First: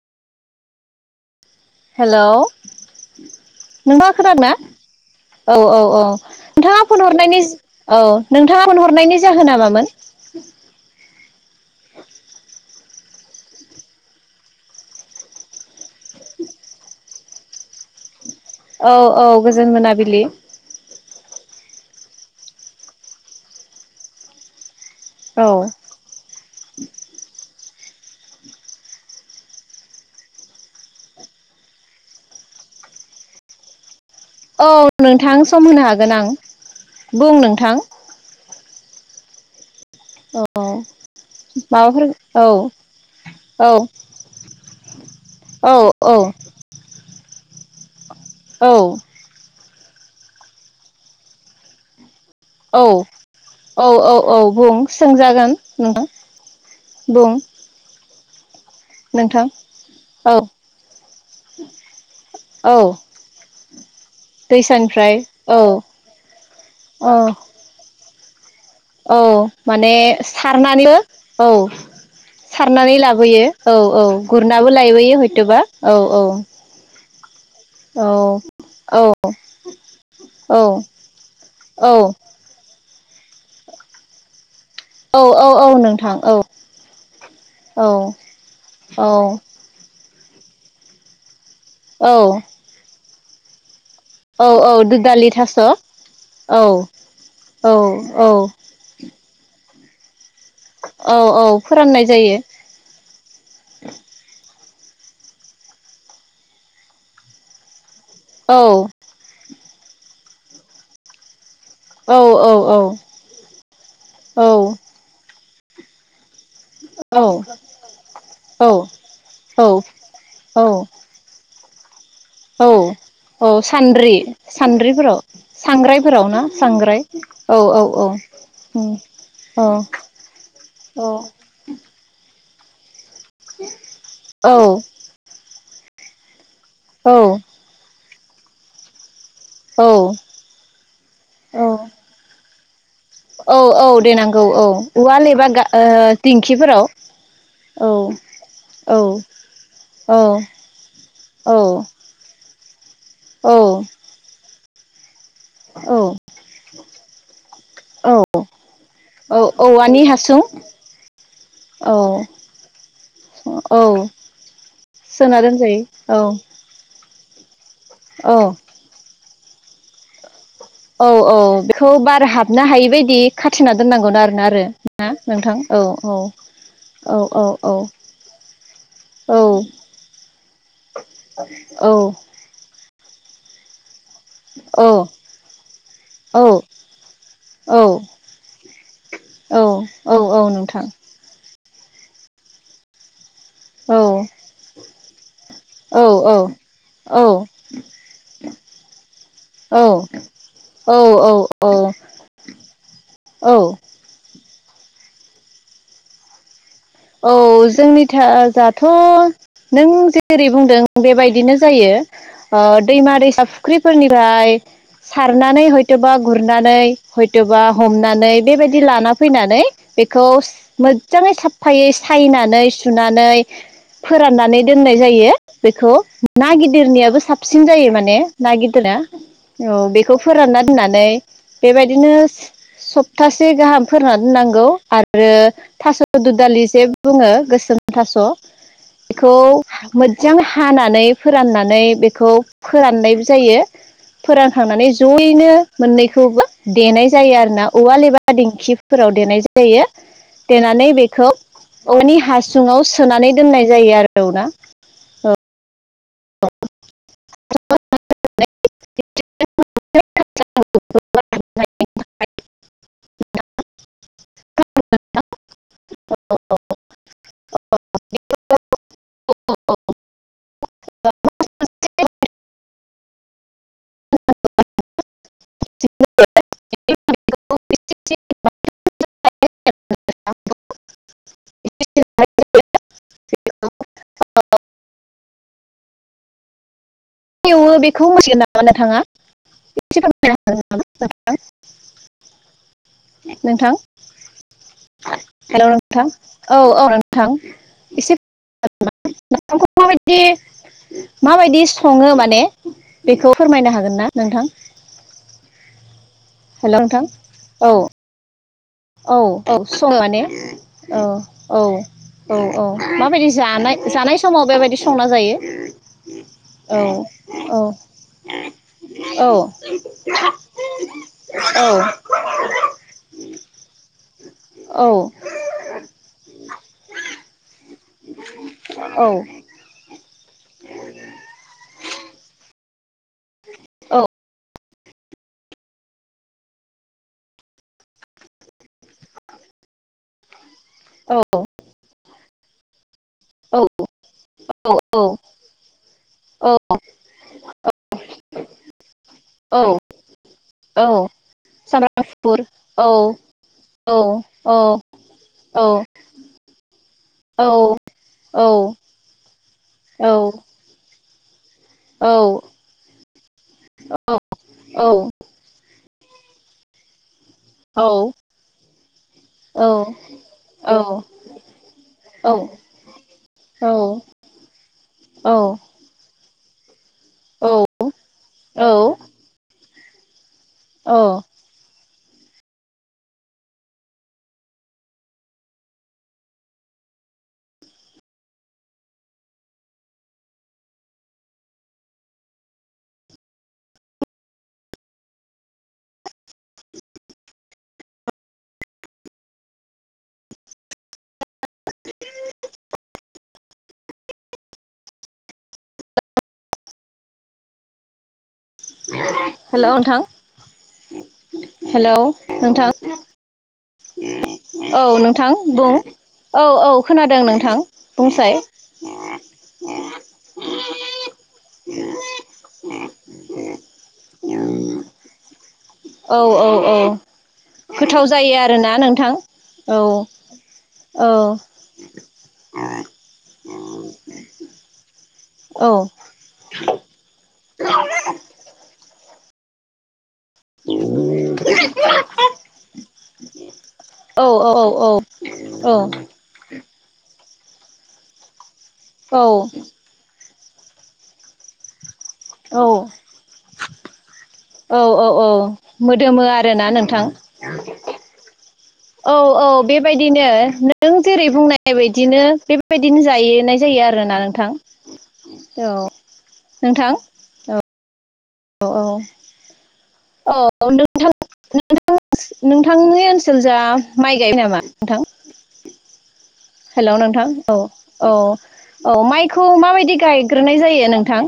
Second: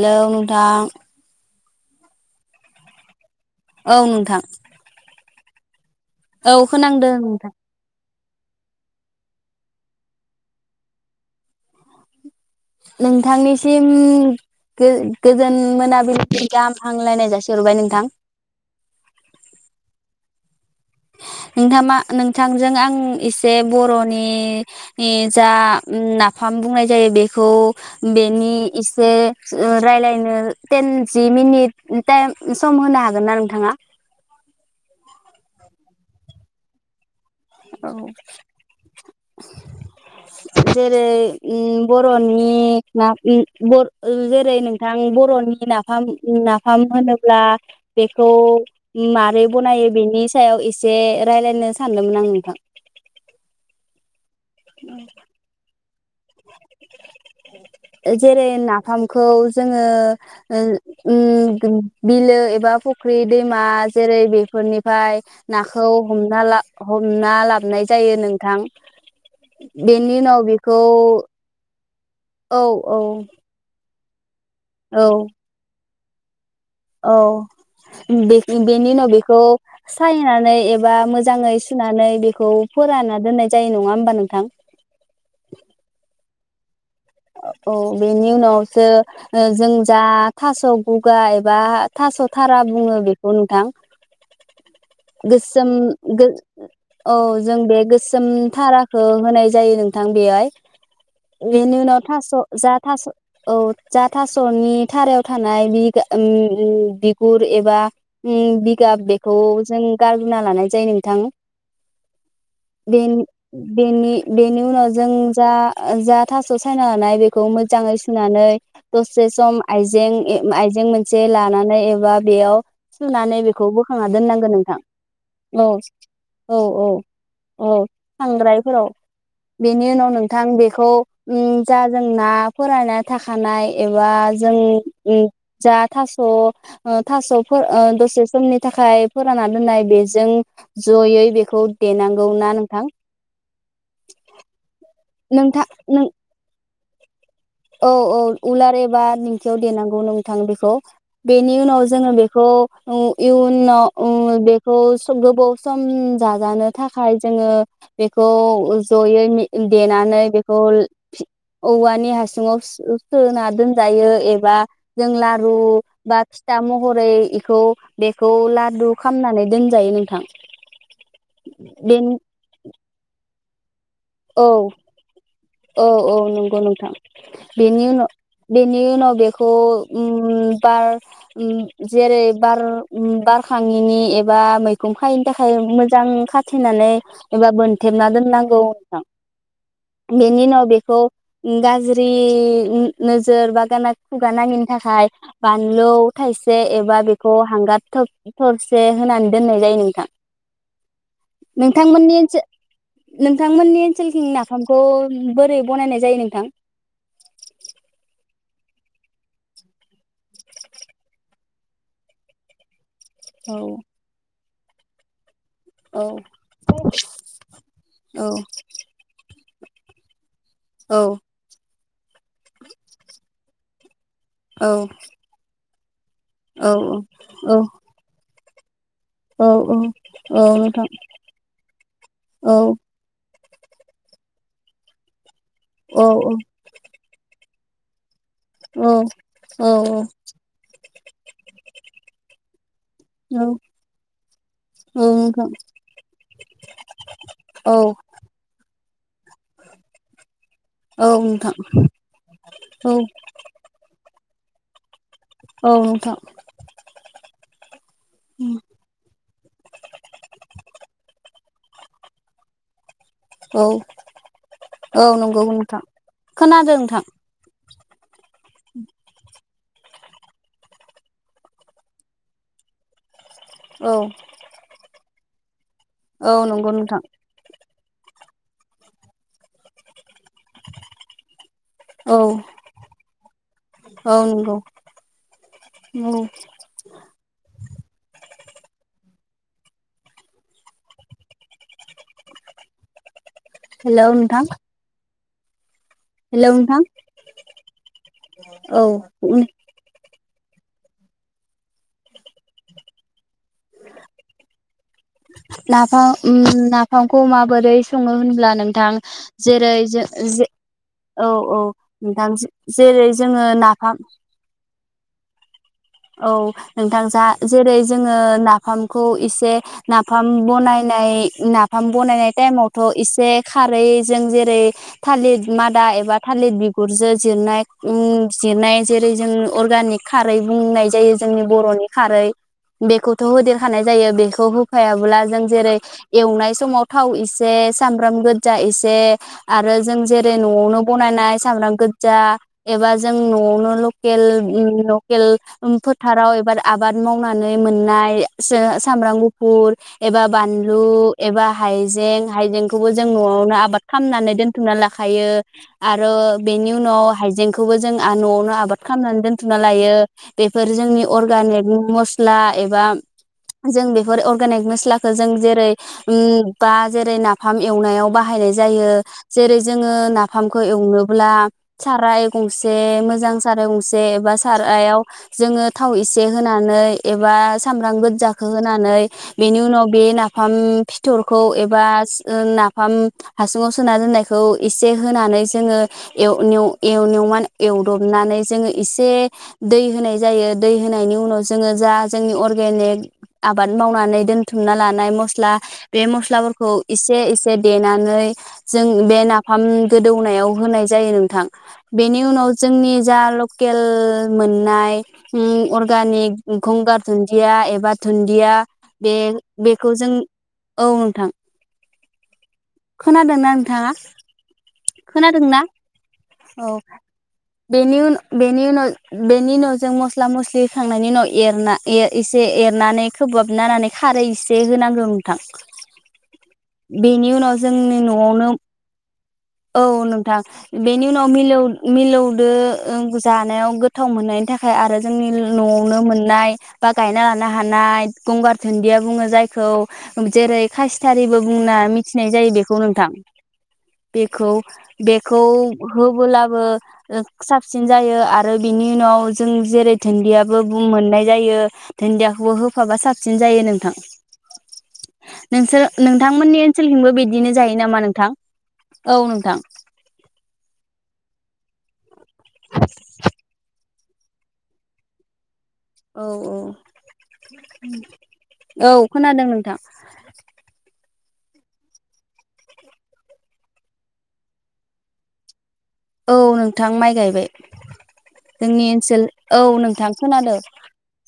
लों थां हेलौ औ नोंङा नोंथां खोनादों ना? औ औ औ। नोंथाङा फन खोनांदों हरनायनि नोंथां ज औ। नोंथाङा फन हरनायनि जाहोना मामोन? नोंथांनिसिम गो-गोजोन मोनाबिलिनि गाहाम हामलायनाय जासिहरबाय नोंथां। औ औ गोजोन मोनाबिलि। नोंथांमा नोंथांजों आं एसे बरनि नि औ जा ओम ना नाफाम बुंनाय जायो बेखौ बेनि एसे रायलायनो टेन जि मिनिट टाइम सम होनो हागोन ना नोंथाङा? औ नोंथां सम होनो हागोन आं बुं नोंथां। औ औ [inaudible] जेरै उम माबाफोर औ बर'नि ना उम औ बर' जेरै नोंथां बर'नि औ नाफाम औ नाफाम होनोब्ला बेखौ औ मारै बनायो। बेनि सायाव एसे रायलायनो सानदोंमोन आङो औ औ औ औ बुं सोंजागोन नोंथां बुं जेरै ना फामखौ नोंथां जोङो औ ओ ओम बिलो एबा औ फख्रि दै मास जेरै दैसानिफ्राय बेफोरनिफ्राय औ नाखौ हमना ला औ हमना लाबाय जायो नों। थां औ माने सारनानैबो औ। औ सारनानै औ लाबोयो औ औ गुरनाबो औ लायबोयो हयथबा। औ औ औ। औ बेनि बेनि औ उनाव बेखौ सायनानै एबा मोजाङै सुनानै बेखौ फोराना दोननाय जायो नङा होमबा नोंथां? औ औ औ नोंथां औ। औ ओम बेनि उनावसो औ जों जा। थास गुगाय। बा औ थास' थारा बुङो बे उम थां औ औ दुदालि थास' गोसोम गोस औ औ जों औ बे औ गोसोम थाराखौ होनाय जायो नोंथां बेहाय। औ औ फोराननाय थास जायो जा थास औ जा थास आंनि थारायाव थानाय बि ओ उम उम बिगुर एबा। औ उम बिगाब बेखौ जों गारग्रोना लानाय जायो नोंथां। औ औ ब बेनि बेनि उनाव जों जा जा थास [unintelligible] बेखौ मोजाङै सुनानै दसे सम औ आइजें आइजें मोनसे लानानै एबा। बेयाव औ सुनानै औ बेखौ बोखांना सानद्रि दोननांगोन नोंथां सानद्रिफोराव औ सांग्रायफोराव ना औ औ साग्राय औ औ औ औ उम बेनि उनाव नोंथां बेखौ औ [unintelligible] जा जोंना [unintelligible] थाखानाय एबा औ जों ओं जा थास ओ थासफोर ओ दसे समनि थाखाय। फोरानना दोननाय औ बेजों जयै बेखौ औ देनांगौ ना थां औ औ देनांगौ औ उवाल एबा नोंथां नों दिंखिफोराव औ औ उलार औ एबा दिंखियाव देनांगौ नोंथां औ बेखौ औ बेनि उनाव जोङो बेखौ ओं औ इयुनाव ओं बे [unintelligible] गोबाव सम औ जाजानो थाखाय जोङो औ बेखौ जयै औ औवानि देनानै हासुं बेखौ औवानि औ हासुं सिङाव सो-सोना औ दोनजायो एबा जों सोना लारु दोनजायो औ बा फिथा महरै खौ बेखौ औ लादु खालामनानै दोनजायो नोंथां। औ औ बेखौ बे बार हाबनो हायि बादि। खाथेना दोननांगौनो आरोना औ आरो ना नोंथां औ औ नंगौ नोंथां औ औ बेनि उनाव बेनि उनाव बेखौ औ बार औ जेरै बार उम बारखाङिनि बा औ मैखुन खायैनो थाखाय मोजां खाथेनानै एबा बोनथेबना दोननांगौ। औ औ औ नोंथां गाज्रिनो सोर बागाना औ खुगा नाङिनि थाखाय बानलु औ थाइसे एबा औ बेखौ हांगार थोब थरसे होनानै दोननाय जायो नोंथां औ नोंथांमोननि थिं नोंथां नोंथां औ मोननि ओनोलथिं नाख नाफामखौ बोरै बनायनाय जायो नोंथां? औ जोंनि दाथ जाथ नों जेरै बुंदों बेबायदिनो जायो ओ दैमा दैसा औ फ्रुख्रिफोरनि भाय साद गुरनानै औ हयथबा गुरनानै हयथबा औ हमनानै बेबायदि लाना फैनानै नै बेखौस औ मोजांयै साफ साफायै सायनानै सुनानै फोराननानै औ दोननाय जायो। बेखो ना औ गिदिरनियाबो औ साबसिन जायो माने नागिदोना औ बेखौ औ फोरानना नोंथां दोननानै बेबायदिनो औ सप्तासे गाहाम फोरनानै नांगौ आरो औ औ। बिसेे बुङो गोसोम थास औ बेखौ औ मोजां हानानै फोराननानै बेखौ फोराननायबो नोंथां जायो फोरानखांनानै जयैनो मोननैखौबो देनाय जायो आरोना औ औवाल एबा दिंखि फोराव देनाय जायो देना औ खौ नोंथां औवानि हासुङाव औ सोनानै दोननाय जायो आरो औ ना औ। [unintelligible] औ। औ नंगौग नोंथां खोनादों नोंथां। [unintelligible] [inaudible] [unintelligible] औ औ नंगौ नोंथां। [unintelligible] औ औ नंगौ ओम। एवो बेखौ मिथिगोन नामा नोंथाङा एसेफोरमाय हागोन नामा? हेल नोंथां। हेल नों नोंथां औ औ नोंथां एसे औ नोंथांखौ [unintelligible] माबायदि [inaudible] माबायदि स सङो माने, बेखौ फोरमायनो हागोन ना नोंथां? नाफ ओम हेल' नोंथां नाफामखौ औ माबोरै सङो होनब्ला नों औ औ सं- माने औ औ नोंथां औ औ जेरै माबायदि जोङो जानाय नाफाम जानाय समाव बेबायाददि संना औ जायो। औ नोंथां जा जेरै जोङो नाफामखौ औ औ। एसे नाफाम बनायनाय औ नाफाम बनायनाय टाइमावथ एसे खारै जों जेरै थालिद मादा एबा थालिद बिगुरजो जिरनाय उम जिरनाय औ जेरै जों अर्गानिक खारै बुंनाय जायो जोंनि बर'नि खारै बेखौथ' होदेरखानाय जायो बेखौ हो होफायाब्ला जों जेरै एवनाय समाव थाव इसे सामब्राम गोज्जा एसे आरो जों जेरै न'आवनो औ बनायनाय सामब्राम गोज्जा एबा जों नआवनो ल केल ओ औ लकेल फो फोथाराव एबार आबाद मावनानै मोननाय जो- सामब्राम गुफुर औ फुर एबा बानलु औ एबा सामब्राम हाइजें गुफुर औ हाइजेंखौबो जों नआवनो आबाद औ खालामनानै औ दोनथुमनानै लाखायो औ आरो बेनि उनाव औ हाइजेंखौबो जों आ औ न'आवनो आबाद खालामनानै दोन थुना लायो बेफोर जोंनि अरगानिक मस्ला एबा जों बे फोर अर्गानिक मोस्लाखो जों जेरै उम बा जेरै ना फाम एवनायाव बाहायनाय जायो। जेरै जोङो नाफामखौ औ एवनोब्ला साराय औ गंसे मोजां औ साराइ गंसे एबा सारायाव औ जोङो थावसे होनानै एबा औ सामब्राम गोज्जाखो औ होना नै बेनि उनाव बे ना फाम औ फिथरखौ एबा ओ नाफाम हासुङाव सोना दोननायखौ एसे होनानै जोङो एव नेव एव नेव नेवमान एवदबनानै जोङो एसे दै होनाय जायो दै होनायनि उनाव जोङो जा जोंनि अर्गानिक आबाद मावनानै दोनथुमना लानाय मस्ला बे मस्लाफोरखौ एसे एसे देनानै जों बे नाफाम गोदौनायाव होनाय जायो नों थां बेनि उनाव जोंनि जा ल केल मोननाय ओम अर्गानिक गंगार दुन्दिया एबा दुन दिया बे हेल' बेखौ नोंथां जों औ नोंथां हेलौ नोंथां खोनादोंना नोंथाङा औ नोंथां खोनादोंना बुं औ खोनादों नोंथां बेनि उन बुंसाय बेनि उनाव बेनिनो जों मस्ला मस्लि होखांनायनि उनाव एरना ए एसे एरनानै खोबाब नानानै खारै एसे होनांगौ नोंथां। औ औ औ बेनि उनाव जोंनि गोथाव जायो न'आवनो आरोना नोंथां? औ नोंथां औ बेनि उनाव मिलौ मिलौदो ओ जानायाव गोथाव मोननायनि थाखाय आरो जोंनि औ नआवनो मोननाय बा गायना ना हानाय गंगार दुनदिया बुङो जायखौ जेरै खासिथारिबो बुंना मिथिनाय जायो बेखौ नोंथां। औ औ औ बेखौ-बेखौ होबोलाबो ओ साबसिन जायो आर रो बिनि औ उनाव जों जेरै दुनदिया बो बुं मोननाय जायो दुनदियाखौबो औ होफाबा साबसिन जायो नोंथां। औ औ नोंसोर मोदोमो नोंथांमोननि आरोना नोंथां ओनसोलथिंबो बिदिनो जायो नामा नोंथां औ औ बेबायदिनो नों जेरै बुंनाय नाय बायदिनो बेबायदिनो जायोनाय जायो आरोना नोंथां। औ औ नोंथां औ औ औ खोनादों नोंथां। औ नों थां [unintelligible] नोंथांनि ओनसोलजा माइ गायबाय नामा नोंथां औ हेलौ माइ नोंथां गायबाय औ औ जोंनि औ ओनसोल माइखौ औ माबायदि नोंथां खोनादों गायग्रोनाय जायो नोंथां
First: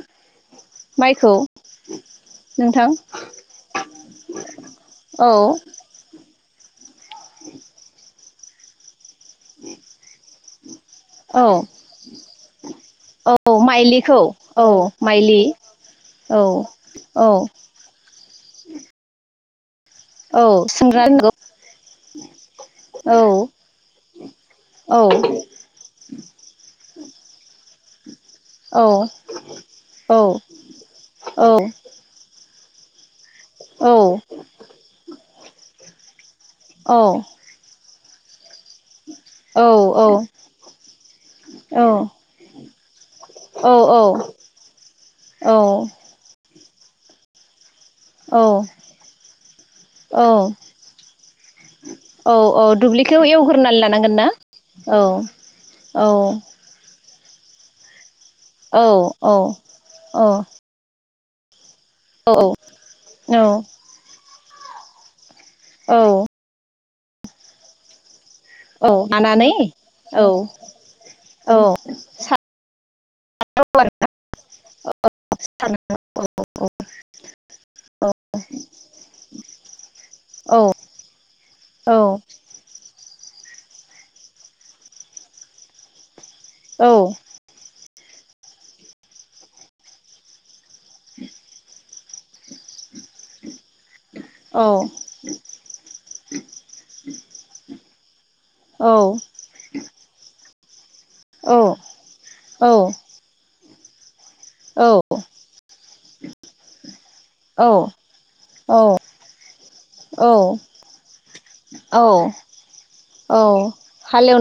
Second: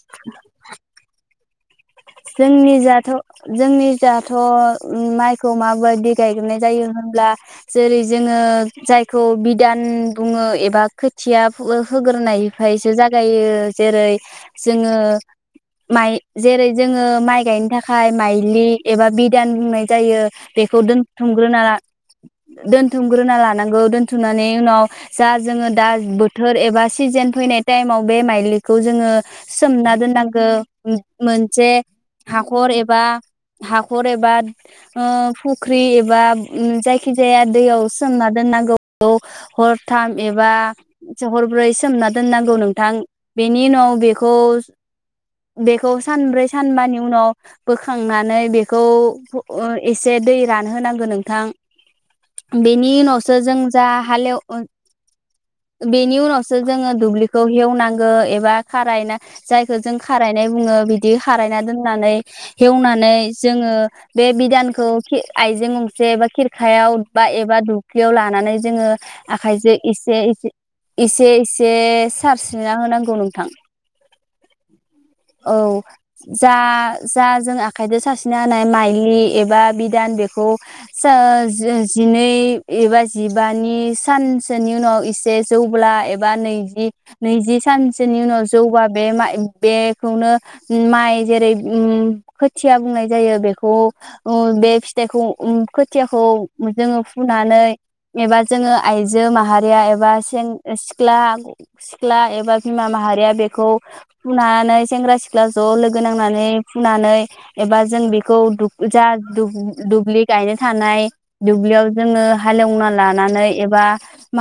माइखौ? नोंथां जोंनिजाथ' जोंनिजाथ' औ माइखौ माबायदि गायग्रोनाय जायो हो ब्ला जेरै जोङो ओ जाय खौ बिदान बुङो एबा खोथिया औ फुहोगोरनायफायसो जागायो औ जेरै माइलिखौ औ जोङो माइलि माइ औ जेरै जोङो औ माइ गायनो थाखाय माइलि एबा बि दान बुंनाय जायो औ बेखौ सोमग्रा दोनथुमग्रोना दोननांगौ दोनथुमग्रोना लानांगौ दोनथुमनानै उनाव औ जा जोङो दा बोथोर एबा सिजोन फैनाय टाइमाव बे माइलिखौ औ जोङो सोमना औ दोननांगौ। औ [unintelligible] जे हा खर एबा औ हाखर एबा ओ फुख्रि एबा औ जायखि जाया दैयावस सोमना दोननांगौ गौ औ हरथाम एबा हरब्रै सोमना दोननांगौ नोंथां। बेनि औ उनाव बेखौ बेखौ सानब्रै सानबानि उनाव बोखांनानै औ बेखौ ओ एसे औ दै रानहोनांगौ नोंथां। औ औ बेनि दुब्लिखौ उनावसो जों एवग्रोनानै जा लानांगोन ना हालेव ओ औ औ बेनि उनावसो जोङो दुब्लि खौ हेवनांगो एब बा खारायना जायखौ जों खारायनाय बुङो। खारायना दोन नानै औ हेवनानै औ जोङो बे बिधानखौ खि आइजें औ गंसे एबा खिरखायाव बा एबा दुख्लियाव लाना नानै औ जोंङो लानानै आखायजों इसे औ इसे इसे औ इसे औ सारस्रिना होनांगौ। [unintelligible] थां औ औ जा जा जों आखाइदो सारस्रिना होनाय माइलि एब बा बिद गियान बेखौ औ सो जो औ जिनै एबा जि जिबानि सानसोनि उनाव एसे जौब्ला एब बा नैजि नैजि सान बिनि उनाव जौबा बे मा बेखौनो माइ जेरै उम खोथिया बुंनाय जायो बेखौ अ बे फिथाइखौ ओम खो थियाखौ जोङो फुनानै एबा जोङो आइजो माहारिया एब बा सें सिख ख्ला सिख्ला एबा बिमा औ माहारिया बेखौ औ औ फुनानै सेंग्रा सि ख्ला ज लोगो नांनानै फुनानै एबा औ जों बेखौ दुब जा दुब्लि गायनो थानाय दुब्लियाव जोङो हालेवना ला लानै एबा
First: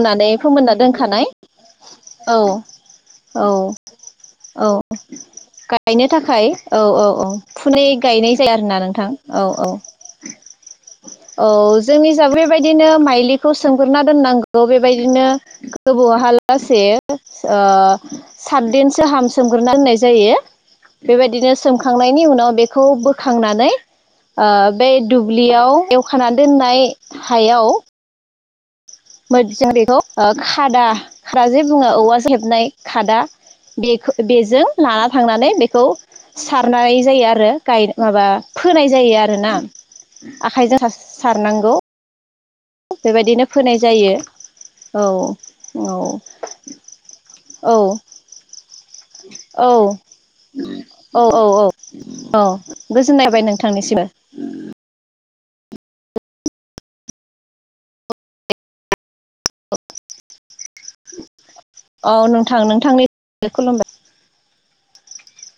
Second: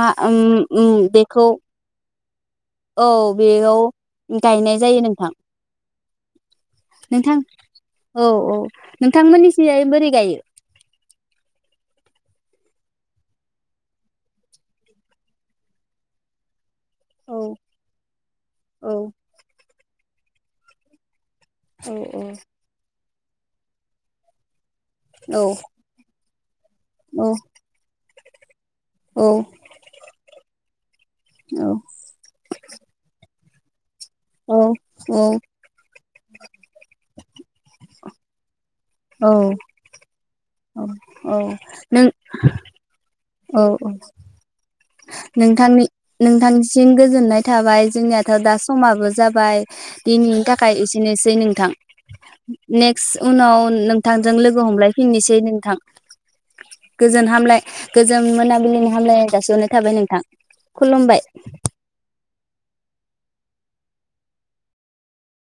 मा औम फोमोनना उम दोनखानाय बेखौ औ औ औ गायनाय जायो नोंथां गायनो थाखाय औ औ औ नोंथां फुनै औ गायनाय जाया औ आरोना नोंथां औ औ नोंथांमोननिसिजाय बोरै गायो औ जोंनि जा बेबायदिनो मा फाइलिखौ सोमगोरना दोननां गौ बेबायदिनो गोबौहाला से ओ औ औ सातदिनसो हाम सोमग्रोना दोननाय जायो बेबायदिनो औ सोमखांनायनि उनाव बेखौ बो खांनानै ओ बे औ दुब्लियाव एवखा खाना दोनना हाय हायाव औ मोदजां बेखौ ओ खा। खादा ख्रा जे औ बुङो औवा जो हेबनाय खादा बेखो औ बेजों लाना थांनानै बेखौ सारनाय जायो। आरो गायनो माबा फोनाय जायो औ आरोना आ। औ आखाइजों सास औ सारनांगौ [inaudible] बेबायदिनो औ फोनाय औ जायो औ नोंथांनि औ नोंथांनिसिम गोजोननाय थाबाय जोंनियाथ दा समाबो जाबाय दिनैनि थाखाय औ एसेनोसै औ नोंथां औ नेक्स गोजोननाय थाबाय उनाव नोंथांनिसिमबो नोंथांजों लोगो हमलायफिननोसै नों थां गोजोन हामलाय। गोजोन मोनाबिलिनि हामलायनाय जासिहरनाय थाबाय नोंथां खुलुमबाय। औ नोंथां नोंथांनि खुलुमबाय।